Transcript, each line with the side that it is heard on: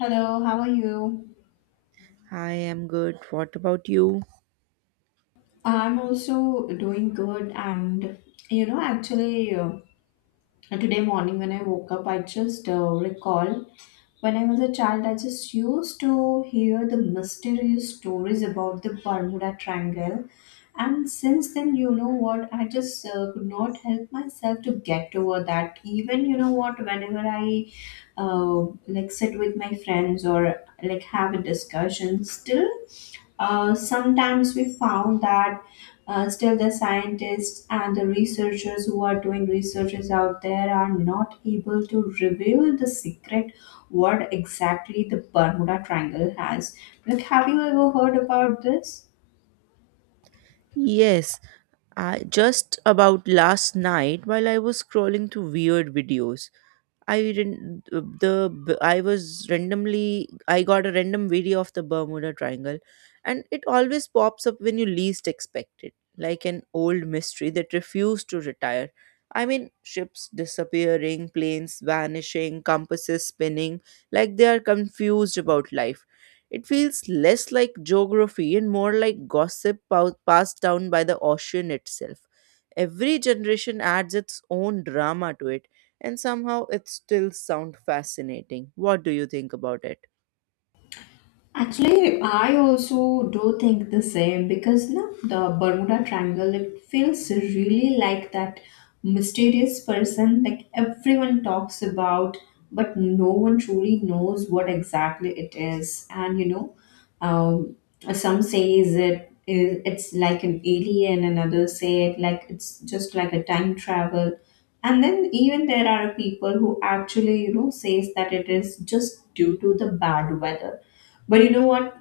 left: Hello, how are you?
right: I am good. What about you?
left: I'm also doing good, and you know, actually, today morning when I woke up, I just recall when I was a child, I just used to hear the mysterious stories about the Bermuda Triangle, and since then, you know what, I just could not help myself to get over that. Even you know what, whenever I like sit with my friends or like have a discussion, still. Sometimes we found that still the scientists and the researchers who are doing researches out there are not able to reveal the secret what exactly the Bermuda Triangle has. Like, have you ever heard about this?
right: Yes, I just about last night while I was scrolling through weird videos. I didn't the I was randomly I got a random video of the Bermuda Triangle, and it always pops up when you least expect it, like an old mystery that refused to retire. I mean, ships disappearing, planes vanishing, compasses spinning, like they are confused about life. It feels less like geography and more like gossip passed down by the ocean itself. Every generation adds its own drama to it, and somehow it still sounds fascinating. What do you think about it?
left: Actually, I also do think the same because no, the Bermuda Triangle it feels really like that mysterious person like everyone talks about, but no one truly knows what exactly it is. And you know, um, some says it's like an alien, and others say it like it's just like a time travel. And then even there are people who actually you know says that it is just due to the bad weather, but you know what?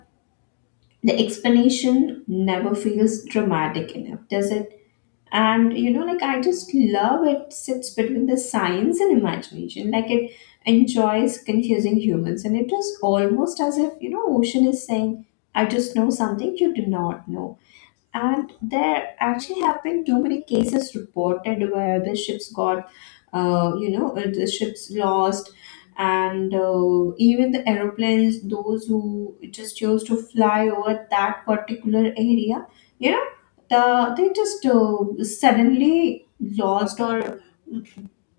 left: The explanation never feels dramatic enough, does it? And you know, like I just love it sits between the science and imagination. Like it enjoys confusing humans, and it is almost as if you know, ocean is saying, "I just know something you do not know." And there actually have been too many cases reported where the ships got the ships lost, and even the aeroplanes those who just chose to fly over that particular area, you know, they just suddenly lost, or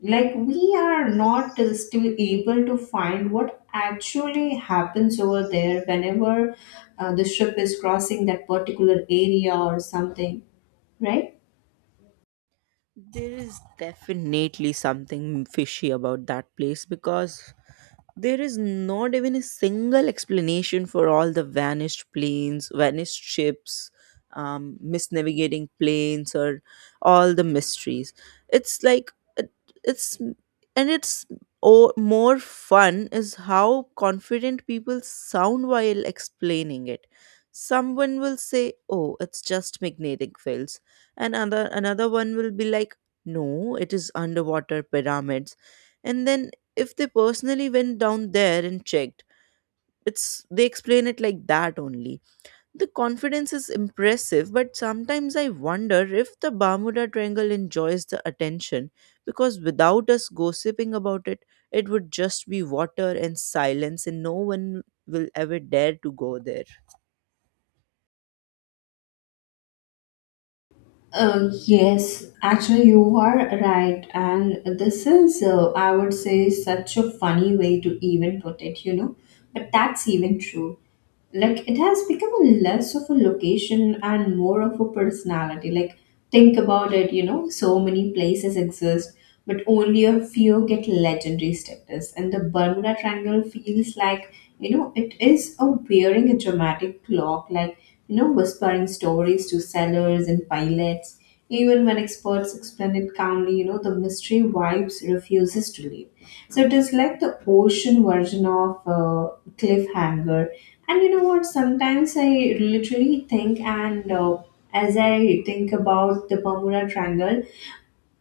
left: like we are not still able to find what actually happens over there whenever the ship is crossing that particular area or something, right.
right: There is definitely something fishy about that place, because there is not even a single explanation for all the vanished planes, vanished ships, misnavigating planes, or all the mysteries. It's like it, it's and it's oh, more fun is how confident people sound while explaining it. Someone will say, "Oh, it's just magnetic fields," and another one will be like, "No, it is underwater pyramids." And then if they personally went down there and checked, it's they explain it like that only. The confidence is impressive, but sometimes I wonder if the Bermuda Triangle enjoys the attention, because without us gossiping about it, it would just be water and silence and no one will ever dare to go there.
left: Yes, actually you are right, and this is I would say such a funny way to even put it, you know, but that's even true. Like it has become a less of a location and more of a personality. Like think about it, you know, so many places exist but only a few get legendary status, and the Bermuda Triangle feels like, you know, it is a wearing a dramatic clock, like, you know, whispering stories to sailors and pilots even when experts explain it calmly. You know, the mystery vibes refuses to leave. So it is like the ocean version of cliffhanger. And you know what? Sometimes I literally think, and as I think about the Bermuda Triangle,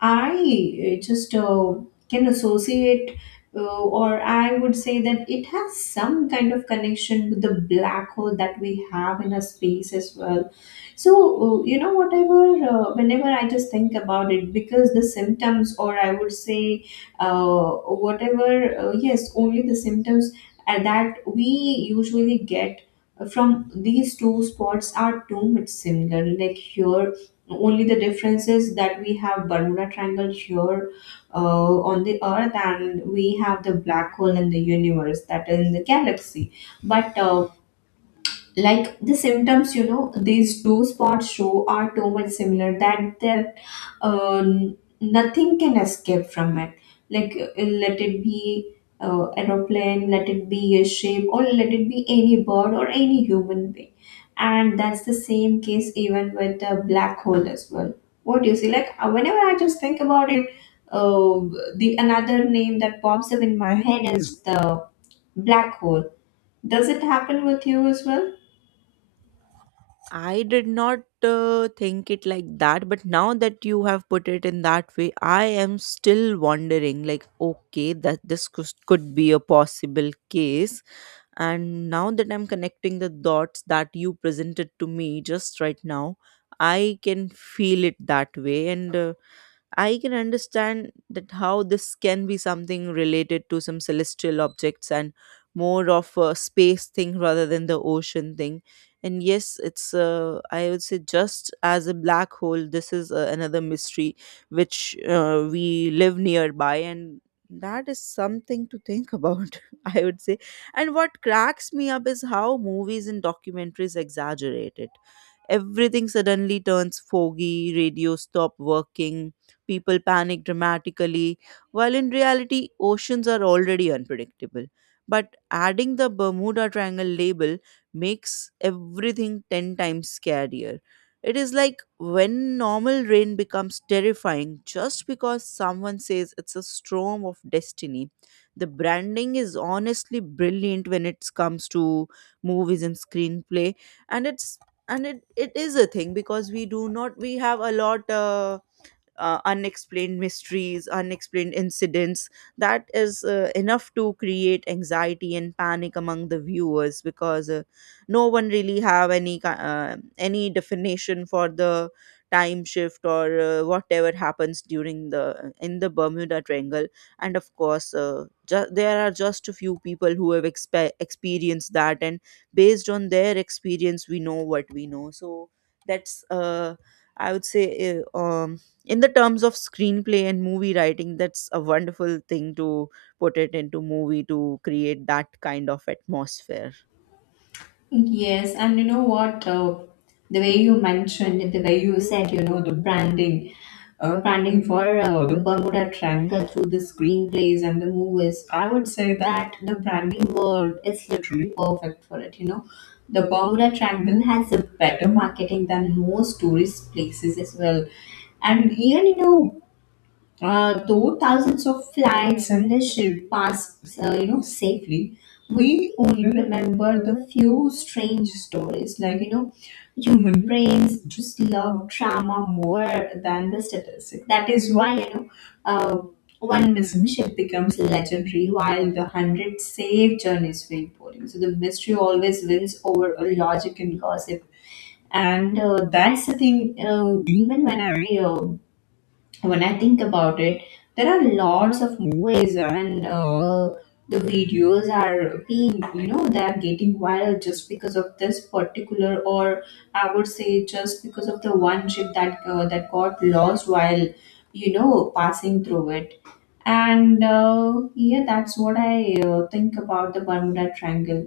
left: I just can associate, or I would say that it has some kind of connection with the black hole that we have in a space as well. So, you know, whatever, whenever I just think about it, because the symptoms, or I would say, whatever, yes, only the symptoms that we usually get from these two spots are too much similar. Like here only the difference is that we have Bermuda Triangle here on the Earth, and we have the black hole in the universe that is in the galaxy. But like the symptoms, you know, these two spots show are too much similar that there uh, nothing can escape from it. Like let it be aeroplane, let it be a ship, or let it be any bird or any human being. And that's the same case even with the black hole as well. What do you see? Like whenever I just think about it, uh, the another name that pops up in my head is the black hole. Does it happen with you as well?
right: I did not think it like that, but now that you have put it in that way, I am still wondering like, okay, that this could be a possible case. And now that I'm connecting the dots that you presented to me just right now, I can feel it that way. And I can understand that how this can be something related to some celestial objects and more of a space thing rather than the ocean thing. And yes, it's I would say just as a black hole, this is another mystery which we live nearby, and that is something to think about. I would say. And what cracks me up is how movies and documentaries exaggerate it. Everything suddenly turns foggy, radio stop working, people panic dramatically, while in reality, oceans are already unpredictable. But adding the Bermuda Triangle label makes everything 10 times scarier. It is like when normal rain becomes terrifying just because someone says it's a storm of destiny. The branding is honestly brilliant when it comes to movies and screenplay, and it's and it is a thing because we do not we have a lot unexplained mysteries, unexplained incidents. That is enough to create anxiety and panic among the viewers, because no one really have any definition for the time shift or whatever happens during the Bermuda Triangle. And of course, there are just a few people who have experienced that, and based on their experience, we know what we know. So that's I would say in the terms of screenplay and movie writing, that's a wonderful thing to put it into movie to create that kind of atmosphere.
left: Yes, and you know what? The way you mentioned, it, the way you said, you know, the branding, for the Bermuda Triangle through the screenplays and the movies, I would say that the branding world is literally perfect for it. You know, the Bermuda Triangle has a better marketing than most tourist places as well. And even you know, though thousands of flights vanished past, you know, safely, we only remember the few strange stories. Like you know, human brains just love drama more than the statistics. That is why you know, uh, one missing ship becomes legendary, while the hundred safe journeys feel boring. So the mystery always wins over a logic and gossip. And that's the thing. Even when I think about it, there are lots of movies and, the videos are being, you know, they are getting viral just because of this particular, or I would say just because of the one ship that that got lost while, you know, passing through it. And yeah, that's what I think about the Bermuda Triangle.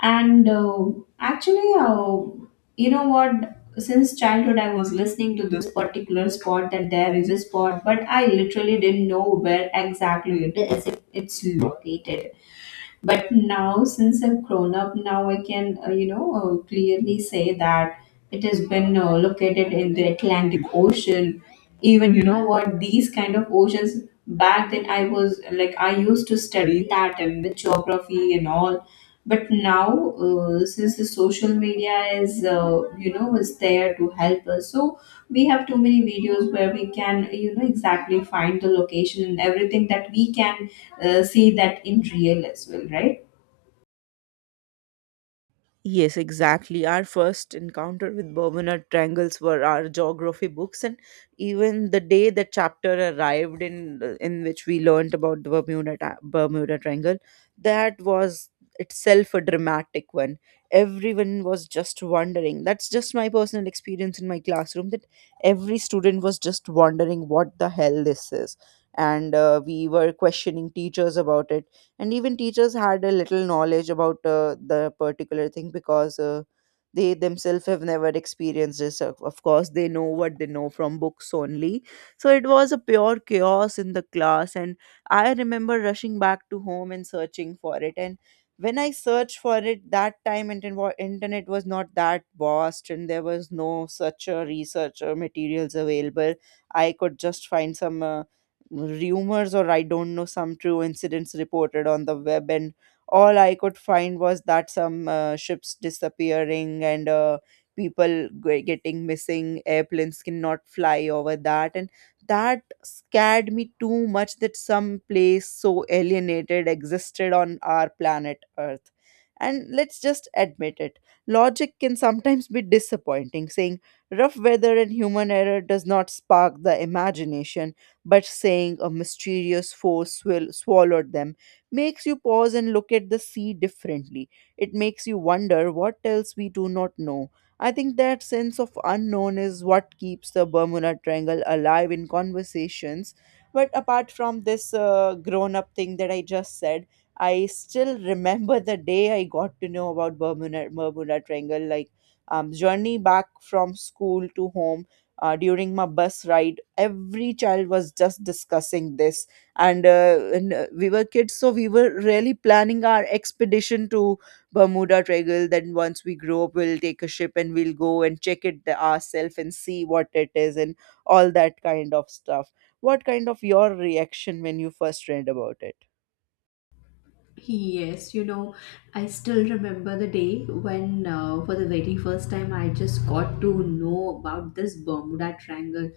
left: And actually, you know what? Since childhood, I was listening to this particular spot that there is a spot, but I literally didn't know where exactly it is. It's located. But now, since I've grown up, now I can, you know, clearly say that it has been located in the Atlantic Ocean. Even, you know, what these kind of oceans back then I was like, I used to study that and the geography and all. But now, since the social media is, you know, is there to help us, so we have too many videos where we can you know exactly find the location and everything that we can see that in real as well, right?
right: Yes, exactly. Our first encounter with Bermuda triangles were our geography books, and even the day the chapter arrived in which we learned about the Bermuda Triangle, that was itself a dramatic one. Everyone was just wondering. That's just my personal experience in my classroom, that every student was just wondering what the hell this is, and we were questioning teachers about it, and even teachers had a little knowledge about the particular thing, because they themselves have never experienced this. Of course they know what they know from books only. So it was a pure chaos in the class, and I remember rushing back to home and searching for it. And when I searched for it, that time internet was not that vast, and there was no such a research or materials available. I could just find some rumors or I don't know some true incidents reported on the web, and all I could find was that some ships disappearing, and people getting missing, airplanes cannot fly over that, and that scared me too much that some place so alienated existed on our planet Earth. And let's just admit it. Logic can sometimes be disappointing. Saying rough weather and human error does not spark the imagination, but saying a mysterious force will swallowed them makes you pause and look at the sea differently. It makes you wonder what else we do not know. I think that sense of unknown is what keeps the Bermuda Triangle alive in conversations. But apart from this grown up thing that I just said, I still remember the day I got to know about Bermuda Triangle, like journey back from school to home, during my bus ride every child was just discussing this. And we were kids, so we were really planning our expedition to Bermuda Triangle. Then once we grow up, we'll take a ship and we'll go and check it ourselves and see what it is, and all that kind of stuff. What kind of your reaction when you first read about it?
left: Yes, you know, I still remember the day when, for the very first time, I just got to know about this Bermuda Triangle.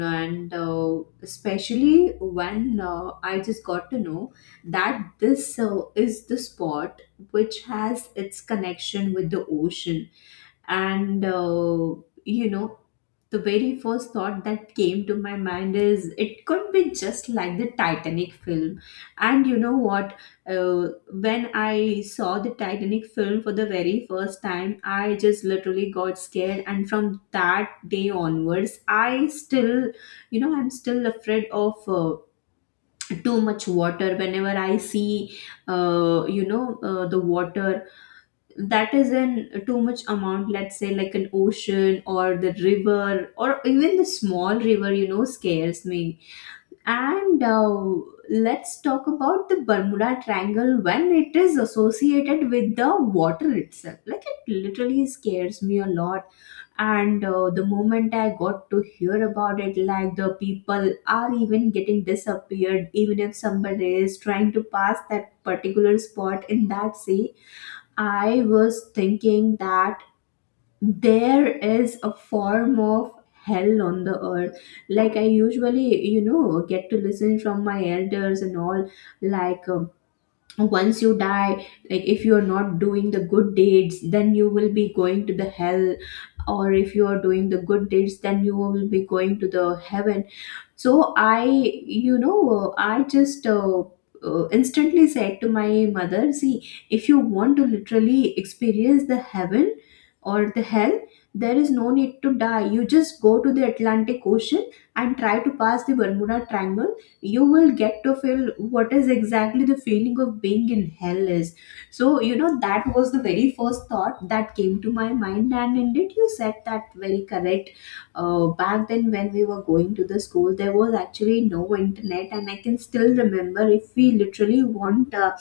left: And especially when I just got to know that this is the spot which has its connection with the ocean. And you know, the very first thought that came to my mind is it could be just like the Titanic film. And you know what, uh, when I saw the Titanic film for the very first time, I just literally got scared, and from that day onwards I still, you know, I'm still afraid of too much water. Whenever I see the water that is in too much amount, let's say like an ocean or the river or even the small river, you know, scares me. And let's talk about the Bermuda Triangle. When it is associated with the water itself, like it literally scares me a lot. And the moment I got to hear about it, like the people are even getting disappeared even if somebody is trying to pass that particular spot in that sea, I was thinking that there is a form of hell on the earth. Like I usually, you know, get to listen from my elders and all, like, once you die, like if you are not doing the good deeds, then you will be going to the hell, or if you are doing the good deeds, then you will be going to the heaven. So I, you know, I just instantly said to my mother, see, if you want to literally experience the heaven or the hell, there is no need to die. You just go to the Atlantic Ocean and try to pass the Bermuda Triangle. You will get to feel what is exactly the feeling of being in hell is. So you know, that was the very first thought that came to my mind, and indeed you said that very correct. Back then when we were going to the school, there was actually no internet, and I can still remember if we literally want uh,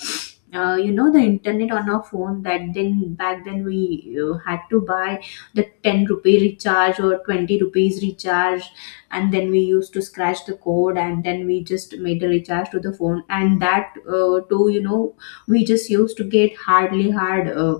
left: uh, you know the internet on our phone, that then back then we had to buy the 10 rupee recharge or 20 rupees recharge, and then we used to scratch the code and then we just made a recharge to the phone. And that too, you know, we just used to get hardly hard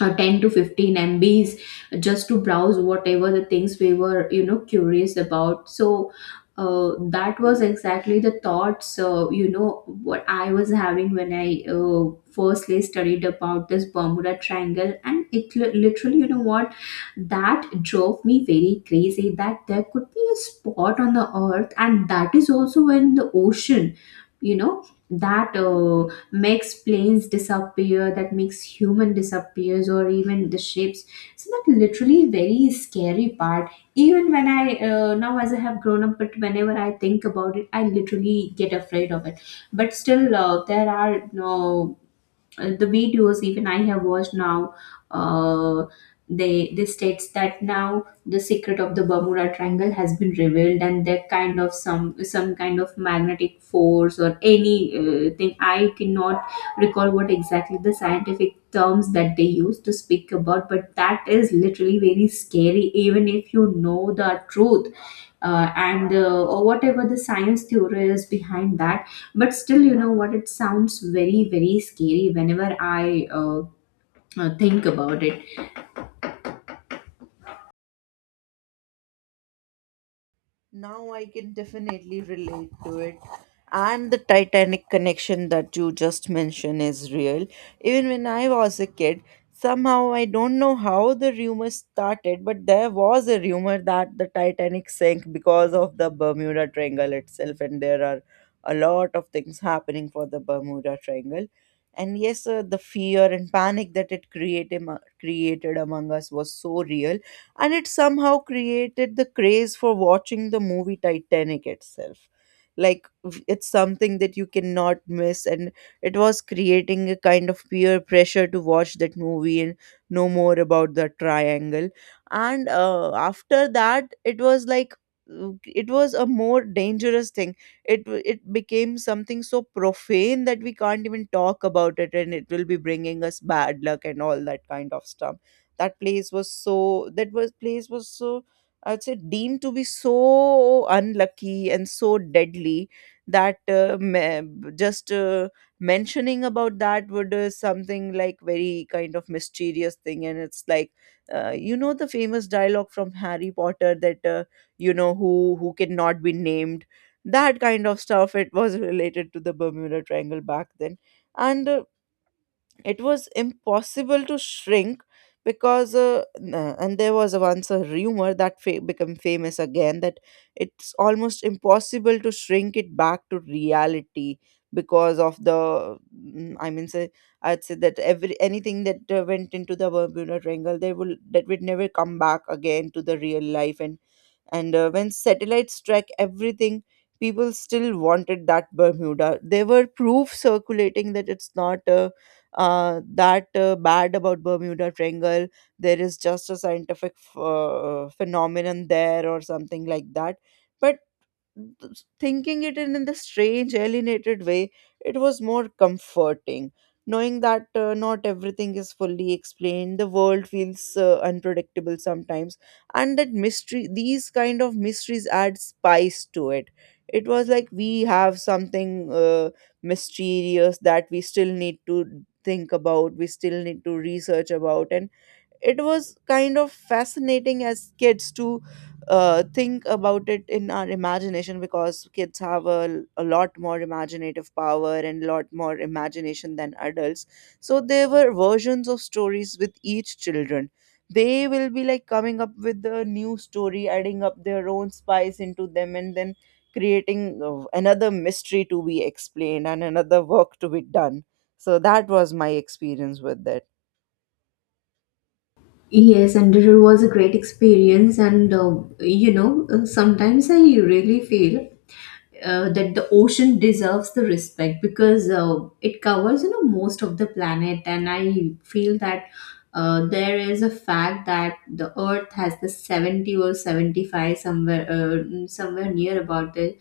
left: 10 to 15 MBs just to browse whatever the things we were, you know, curious about. So that was exactly the thoughts, you know what, I was having when I firstly studied about this Bermuda Triangle. And it literally, you know what, that drove me very crazy that there could be a spot on the earth, and that is also in the ocean, you know, that makes planes disappear, that makes human disappears, or even the ships. So that literally very scary part. Even when I, now as I have grown up, but whenever I think about it, I literally get afraid of it. But still, there are no the videos even I have watched now, uh, they states that now the secret of the Bermuda Triangle has been revealed and that kind of some kind of magnetic force or any thing I cannot recall what exactly the scientific terms that they use to speak about, but that is literally very scary even if you know the truth, and or whatever the science theory is behind that. But still, you know what, it sounds very very scary whenever I think about it.
right: Now I can definitely relate to it. And the Titanic connection that you just mentioned is real. Even when I was a kid, somehow I don't know how the rumor started, but there was a rumor that the Titanic sank because of the Bermuda Triangle itself, and there are a lot of things happening for the Bermuda Triangle. And yes, the fear and panic that it created created among us was so real, and it somehow created the craze for watching the movie Titanic itself, like it's something that you cannot miss, and it was creating a kind of peer pressure to watch that movie and know more about the triangle. And after that it was like it was a more dangerous thing. It it became something so profane that we can't even talk about it, and it will be bringing us bad luck and all that kind of stuff. That place was so that was place was so, I'd say, deemed to be so unlucky and so deadly that me- just mentioning about that would something like very kind of mysterious thing. And it's like you know the famous dialogue from Harry Potter that you know who cannot be named, that kind of stuff it was related to the Bermuda Triangle back then. And it was impossible to shrink, because and there was once a rumor that became famous again, that it's almost impossible to shrink it back to reality because of the I mean say, I'd say that every anything that went into the Bermuda Triangle, they will that would never come back again to the real life. And when satellites track everything, people still wanted that Bermuda. There were proof circulating that it's not that bad about Bermuda Triangle. There is just a scientific phenomenon there or something like that. But thinking it in the strange alienated way, it was more comforting knowing that not everything is fully explained. The world feels unpredictable sometimes, and that mystery, these kind of mysteries add spice to it. It was like we have something mysterious that we still need to think about, we still need to research about. And it was kind of fascinating as kids to think about it in our imagination, because kids have a lot more imaginative power and a lot more imagination than adults. So there were versions of stories with each children. They will be like coming up with a new story, adding up their own spice into them, and then creating another mystery to be explained and another work to be done. So that was my experience with it.
left: Yes, and it was a great experience. And you know, sometimes I really feel that the ocean deserves the respect, because it covers, you know, most of the planet. And I feel that there is a fact that the earth has the 70 or 75, somewhere somewhere near about the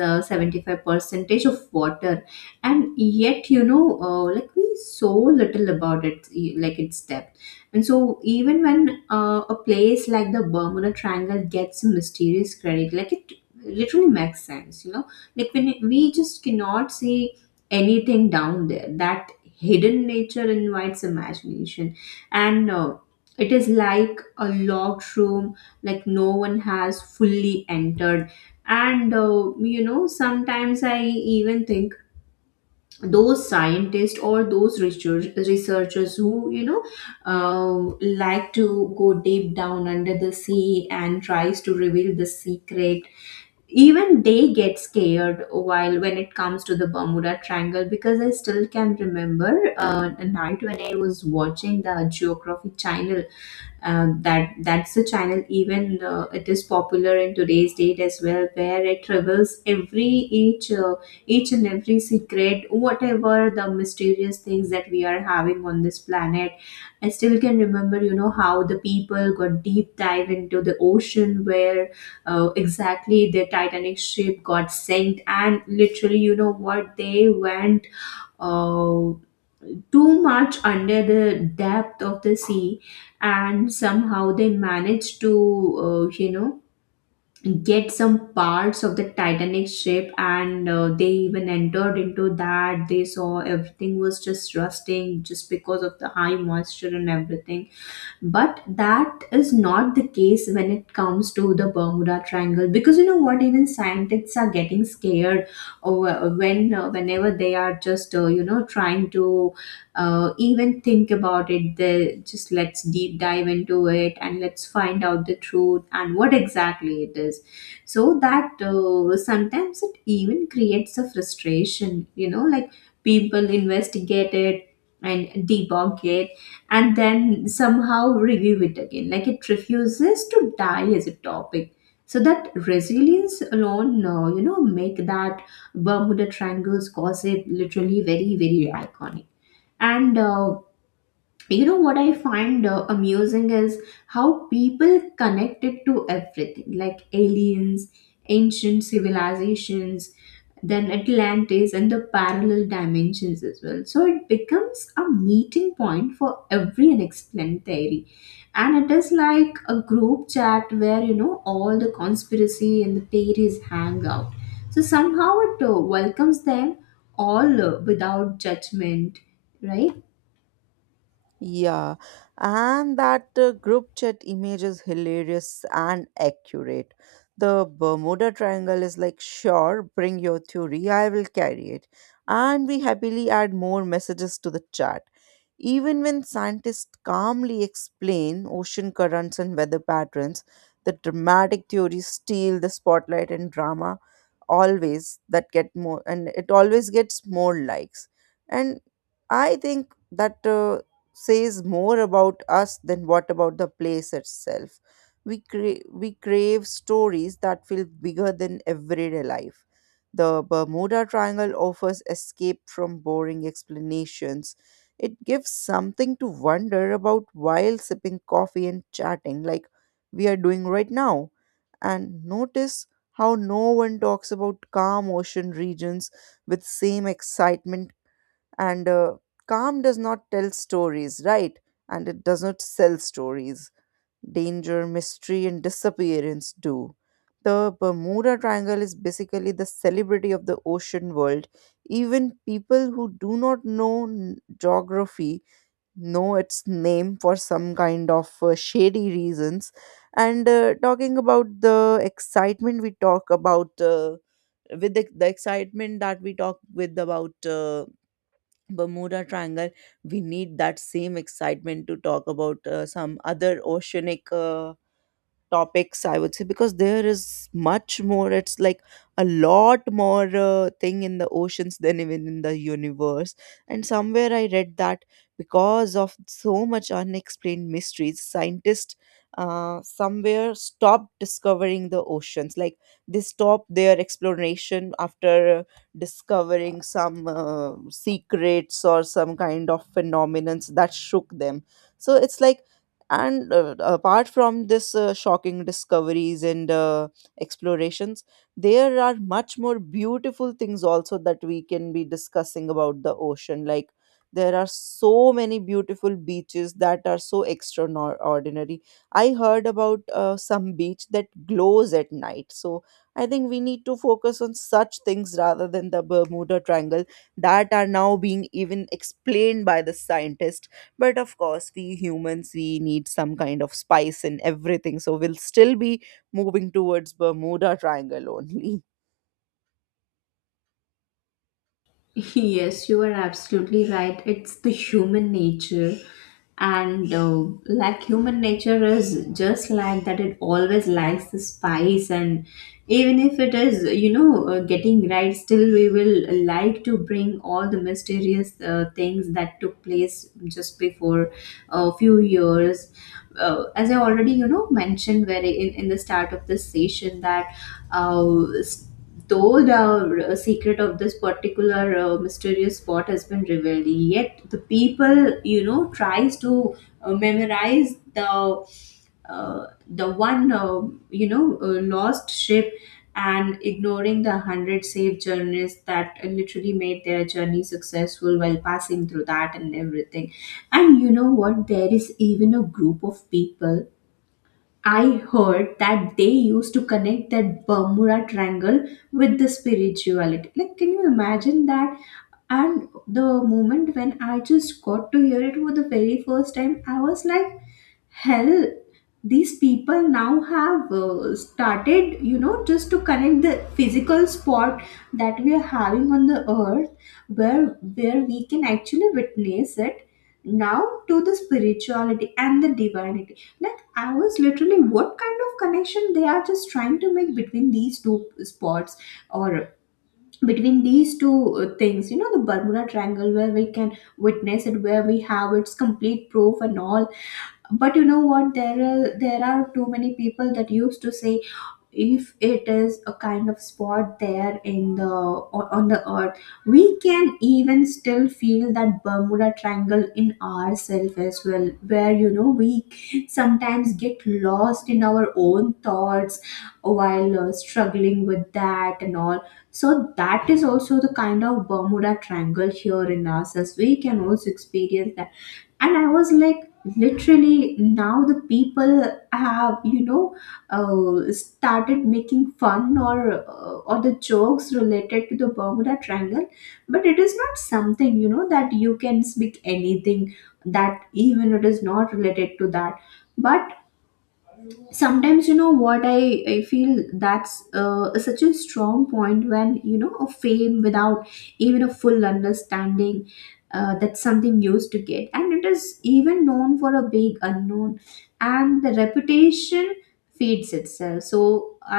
left: 75 percentage of water. And yet, you know, like we so little about it, e- like its depth. And so, even when a place like the Bermuda Triangle gets mysterious credit, like, it literally makes sense, you know, like when it- we just cannot see anything down there. That hidden nature invites imagination. And it is like a locked room, like no one has fully entered. And you know, sometimes I even think those scientists or those researchers who, you know, like to go deep down under the sea and tries to reveal the secret, even they get scared while when it comes to the Bermuda Triangle. Because I still can remember a night when I was watching the Geography channel, that that's the channel even it is popular in today's date as well, where it reveals every each uh, each and every secret, whatever the mysterious things that we are having on this planet. I still can remember, you know, how the people got deep dive into the ocean where exactly the Titanic ship got sank. And literally, you know what, they went uh, too much under the depth of the sea. And somehow they managed to you know, get some parts of the Titanic ship. And they even entered into that, they saw everything was just rusting just because of the high moisture and everything. But that is not the case when it comes to the Bermuda Triangle, because you know what, even scientists are getting scared over when whenever they are just you know, trying to even think about it. They just let's deep dive into it and let's find out the truth and what exactly it is. So that, sometimes it even creates a frustration. You know, like, people investigate it and debunk it and then somehow review it again. Like, it refuses to die as a topic. So that resilience alone, you know, make that Bermuda Triangle's gossip literally very, very iconic. And you know what I find amusing is how people connect it to everything, like aliens, ancient civilizations, then Atlantis and the parallel dimensions as well. So it becomes a meeting point for every unexplained theory. And it is like a group chat where, you know, all the conspiracy and the theories hang out. So somehow it welcomes them all without judgment, right?
right: Yeah, and that group chat image is hilarious and accurate. The Bermuda Triangle is like, sure, bring your theory, I will carry it. And we happily add more messages to the chat. Even when scientists calmly explain ocean currents and weather patterns, the dramatic theories steal the spotlight, and drama always that get more and it always gets more likes. And I think that says more about us than what about the place itself. We crave stories that feel bigger than everyday life. The Bermuda Triangle offers escape from boring explanations. It gives something to wonder about while sipping coffee and chatting, like we are doing right now. And notice how no one talks about calm ocean regions with same excitement. And calm does not tell stories, right? And it does not sell stories. Danger, mystery, and disappearance do. The Bermuda Triangle is basically the celebrity of the ocean world. Even people who do not know geography know its name for some kind of shady reasons. And talking about the excitement, we talk about with the excitement that we talk with about Bermuda Triangle. We need that same excitement to talk about some other oceanic topics, I would say, because there is much more. It's like a lot more thing in the oceans than even in the universe. And somewhere I read that because of so much unexplained mysteries, scientists somewhere stopped discovering the oceans, like they stopped their exploration after discovering some secrets or some kind of phenomenons that shook them. So it's like, and apart from this shocking discoveries and explorations, there are much more beautiful things also that we can be discussing about the ocean. Like there are so many beautiful beaches that are so extraordinary. I heard about some beach that glows at night. So I think we need to focus on such things rather than the Bermuda Triangle that are now being even explained by the scientists. But of course, we humans, we need some kind of spice in everything, so we'll still be moving towards Bermuda Triangle only.
left: Yes, you are absolutely right. It's the human nature. And like, human nature is just like that, it always likes the spice. And even if it is, you know, getting right, still we will like to bring all the mysterious things that took place just before a few years. As I already, you know, mentioned very in the start of this session that uh, though the secret of this particular mysterious spot has been revealed, yet the people, you know, tries to memorize the one, you know, lost ship, and ignoring the hundred safe journeys that literally made their journey successful while passing through that and everything. And you know what? There is even a group of people, I heard, that they used to connect that Bermuda Triangle with the spirituality. Like, can you imagine that? And the moment when I just got to hear it for the very first time, I was like, hell, these people now have, started, you know, just to connect the physical spot that we are having on the earth, where where we can actually witness it now, to the spirituality and the divinity. Like, I was literally, what kind of connection they are just trying to make between these two spots, or between these two things, you know, the Bermuda Triangle where we can witness it, where we have its complete proof and all. But you know what, there are too many people that used to say, if it is a kind of spot there in the o- on the earth, we can even still feel that Bermuda Triangle in ourselves as well, where, you know, we sometimes get lost in our own thoughts while struggling with that and all. So that is also the kind of Bermuda Triangle here in us, as we can also experience that. And I was like, literally now the people have, you know, started making fun or or the jokes related to the Bermuda Triangle. But it is not something, you know, that you can speak anything that even it is not related to that. But sometimes, you know what, I feel that's such a strong point, when, you know, a fame without even a full understanding, that's something used to get, and it is even known for a big unknown, and the reputation feeds itself. So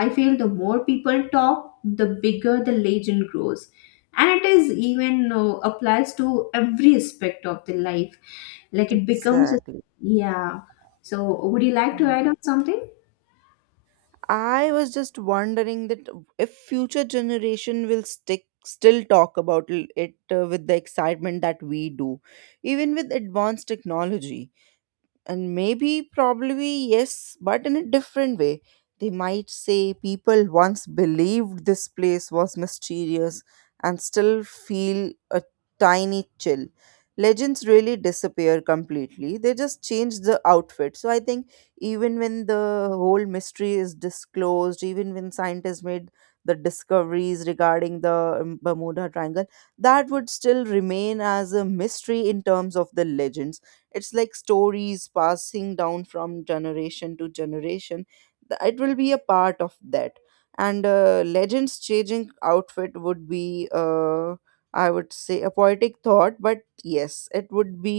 left: I feel the more people talk, the bigger the legend grows. And it is even applies to every aspect of the life, like it becomes a,
right: Exactly.
left: yeah, so would you like to
right: Mm.
left: add on something?
right: I was just wondering that if future generation will stick still talk about it with the excitement that we do, even with advanced technology. And maybe probably yes, but in a different way. They might say people once believed this place was mysterious and still feel a tiny chill. Legends really disappear completely, they just change the outfit. So I think even when the whole mystery is disclosed, even when scientists made the discoveries regarding the Bermuda Triangle, that would still remain as a mystery in terms of the legend. It's like stories passing down from generation to generation. It will be a part of that. And legends changing outfit would be I would say a poetic thought, but yes it would be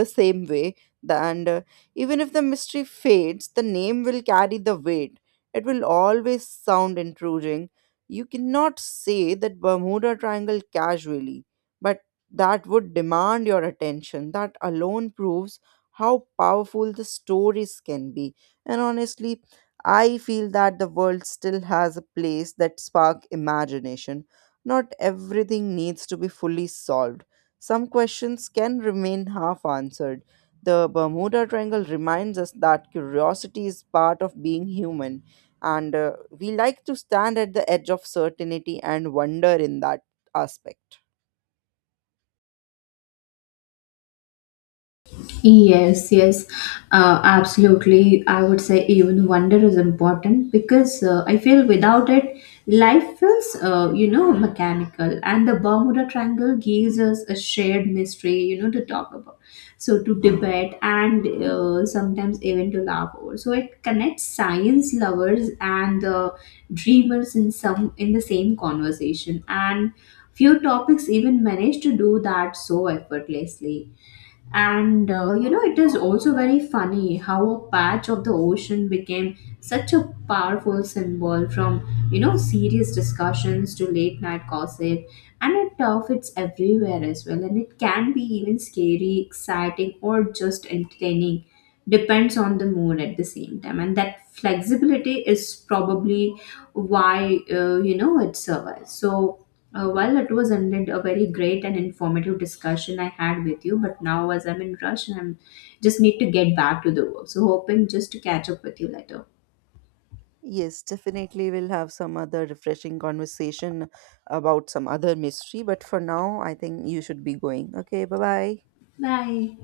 right: the same way. And even if the mystery fades, the name will carry the weight. It will always sound intruding. You cannot say that Bermuda Triangle casually, but that would demand your attention. That alone proves how powerful the stories can be. And honestly, I feel that the world still has a place that spark imagination. Not everything needs to be fully solved. Some questions can remain half answered. The Bermuda Triangle reminds us that curiosity is part of being human, and we like to stand at the edge of certainty and wonder in that aspect.
left: Yes, yes, absolutely. I would say even wonder is important, because I feel without it, life feels, you know, mechanical. And the Bermuda Triangle gives us a shared mystery, you know, to talk about. So to debate, and sometimes even to laugh over. So it connects science lovers and dreamers in some in the same conversation. And few topics even manage to do that so effortlessly. And you know, it is also very funny how a patch of the ocean became such a powerful symbol, from, you know, serious discussions to late night gossip. And it fits everywhere as well, and it can be even scary, exciting, or just entertaining, depends on the mood at the same time. And that flexibility is probably why, you know, it survives. So while it was indeed a very great and informative discussion I had with you, but now as I'm in rush and I'm just need to get back to the work, so hoping just to catch up with you later.
right: Yes, definitely we'll have some other refreshing conversation about some other mystery. But for now, I think you should be going. Okay, bye bye.
left: Bye.